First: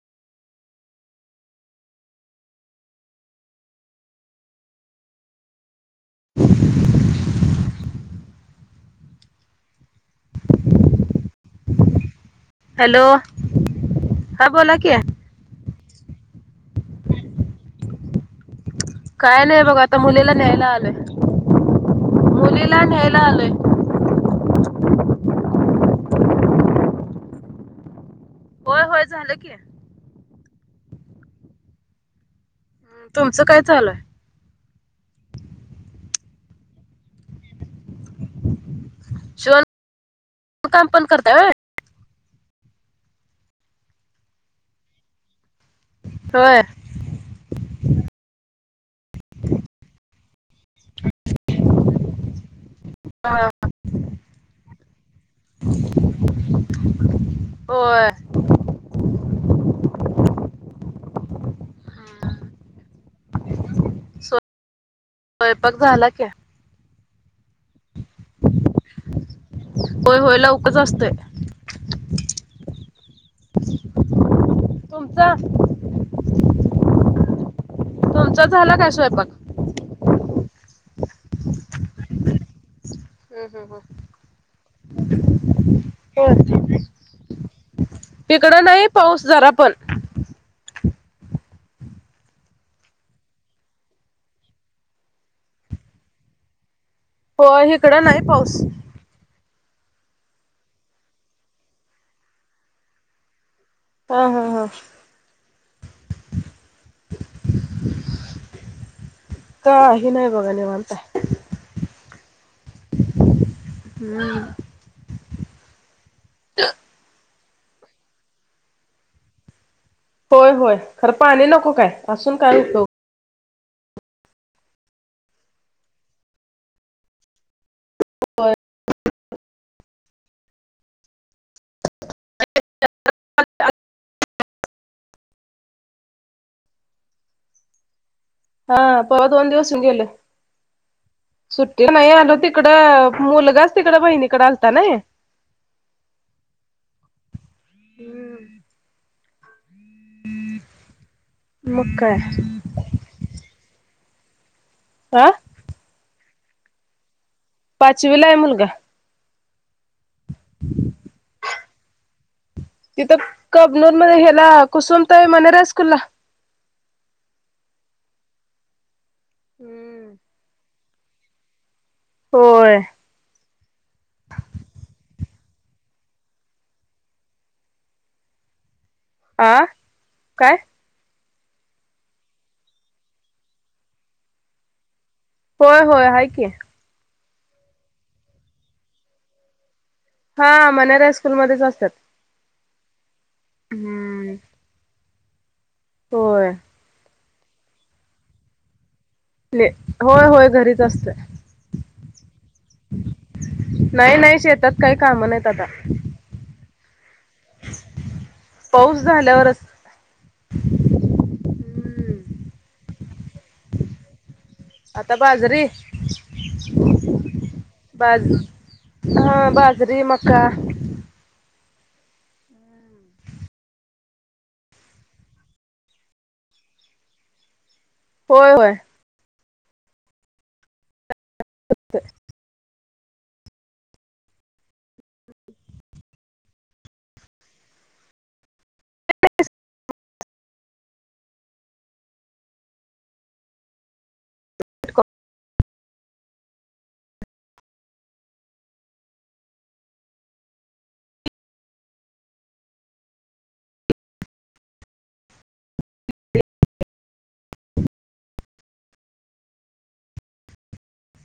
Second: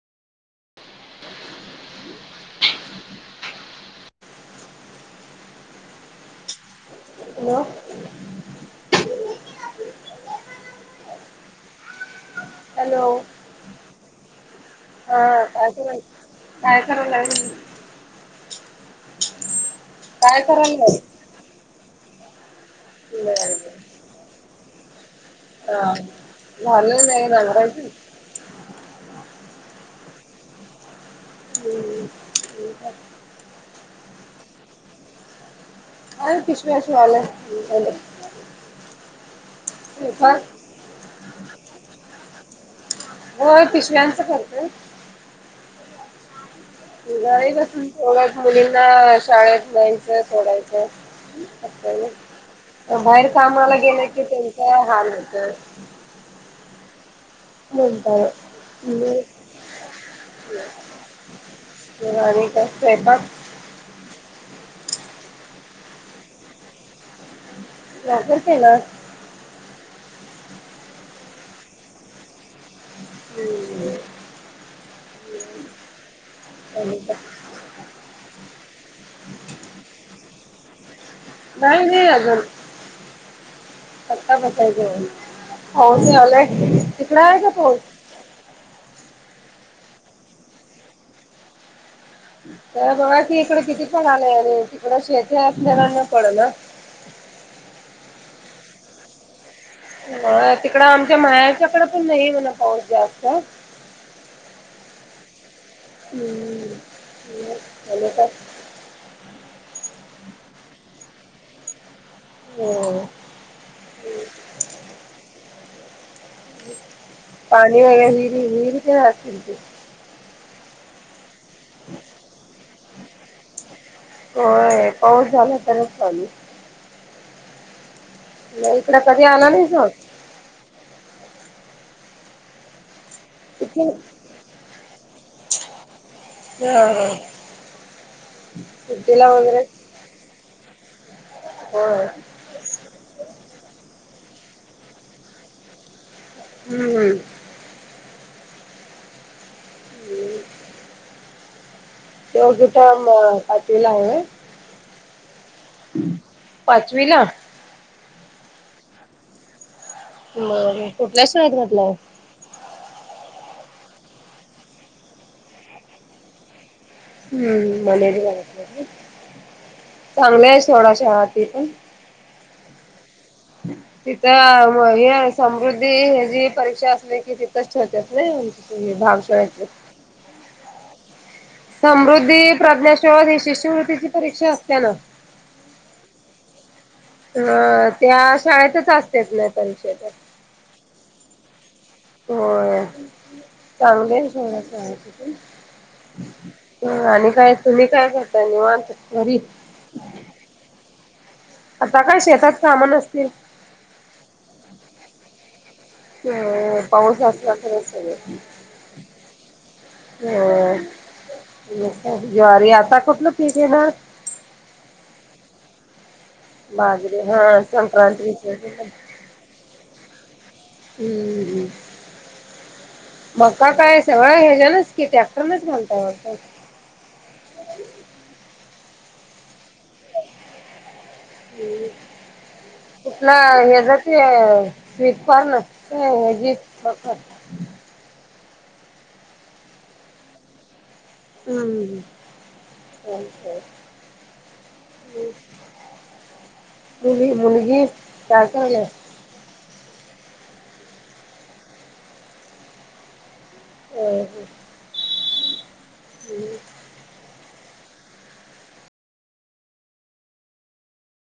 [inaudible] Hello? [unintelligible] Hello... हा बोला की हा काय करायला काय नाही बघा आता मुलीला काय न्यायला करायलाय आलोय. मुलीला न्यायला आलोय. हा झाले नाही नांगरयती होय होय झाले की, हम्म हम्म आणि काय हं, तुमचं काय चालू आहे? काही नाही. पिशव्या शिवालय.. शिवण.. काम पण करताय होय हो पिशव्यांचं करतंय होय नाही बसून थोड्या मुलींना शाळेत नाहीयचं थोडं बाहेर हा, कामाला गेल की त्यांचा हाल होतय [inaudible] [unintelligible] मग आणि काय स्वयंपाक स्वयंपाक झाला की लवकर केलास होय होय लवकरच असतोय हम्म, तुमचा आणि काय? तुमचा झाला काय स्वयंपाक? नाहीय नाही अजून हम हम हम पता [unintelligible] तिकड आहे काय पाऊस? इकडं नाही पाऊस जरा पण तर बघा ती इकडे किती पूर आले आणि तिकड शेती असलेलाना पड ना हो हीकडं नाही पाऊस तिकडं आमच्या माहेरच्याकडे पण नाही म्हण पाऊस जास्त. हा हा हा हम्म् मग आणि काय? काही नाही बघा निवांत हाय होय.. हम्. पाणी आहे हिरि हिरि असतय ते होय होय खरं पाणी नको काय असून काय उपयोग होय पाऊस झाला का नाय चालू. हो. नाही इकड कधी आला नाही सग. ह. ह. हा पवा दोन दिवस गेल सुट्टी होय नाही आलो ते तिकड मुलगाच तिकड बहिणीकड आल ता नाही. हम्म. मग काय? तर मग आजीला आहे. हा. पाचवी ला. पाचवीलाये मुलगा मग कुठल्या शाळेत घातल. तिथं कबनूर मध्ये हेला कुसुमताई मनेरा स् कुलला हम्म मलेरिया हम्म चांगले आहे थोडाशा हाती पण होय. ह्. तिथं म हे समृद्धी हि जी परीक्षा असली की तिथंच ठेवत्यात न. ह भाव आ सरायचे. काय? समृद्धी प्रज्ञाशोध ही शिष्यवृत्तीची परीक्षा असते ना. होय होय हाय की अ त्या शाळेतच असतेच नाही परीक्षाच्या हा मनेरा हाय स्कूलमध्येध्येच असतात. हो चांगले हम्म सगळच आहे तिथ. होय. आणि काय तुम्ही काय करताय निवांत घरी होय होय घरीच असते. आता काय शेतात कामां असतील. नाही नाही शेतात काही काम नाहीत आता ह पाऊणसासला खर. पाऊस झाल्यावरच ह जारी आता कुठलं पीक येणार. आता बाजरीे बाजरी हा बाज संक्रांतीच हा बाजरी मका हम्मम. मग का काय कयास होय ह्याचानचकि टॅक्टरनच म्हणताय. होय होय. होतय. कुठला ह ज क स्विप फार नसते ह जी हम्. मुली मुलगी काय काले. हो.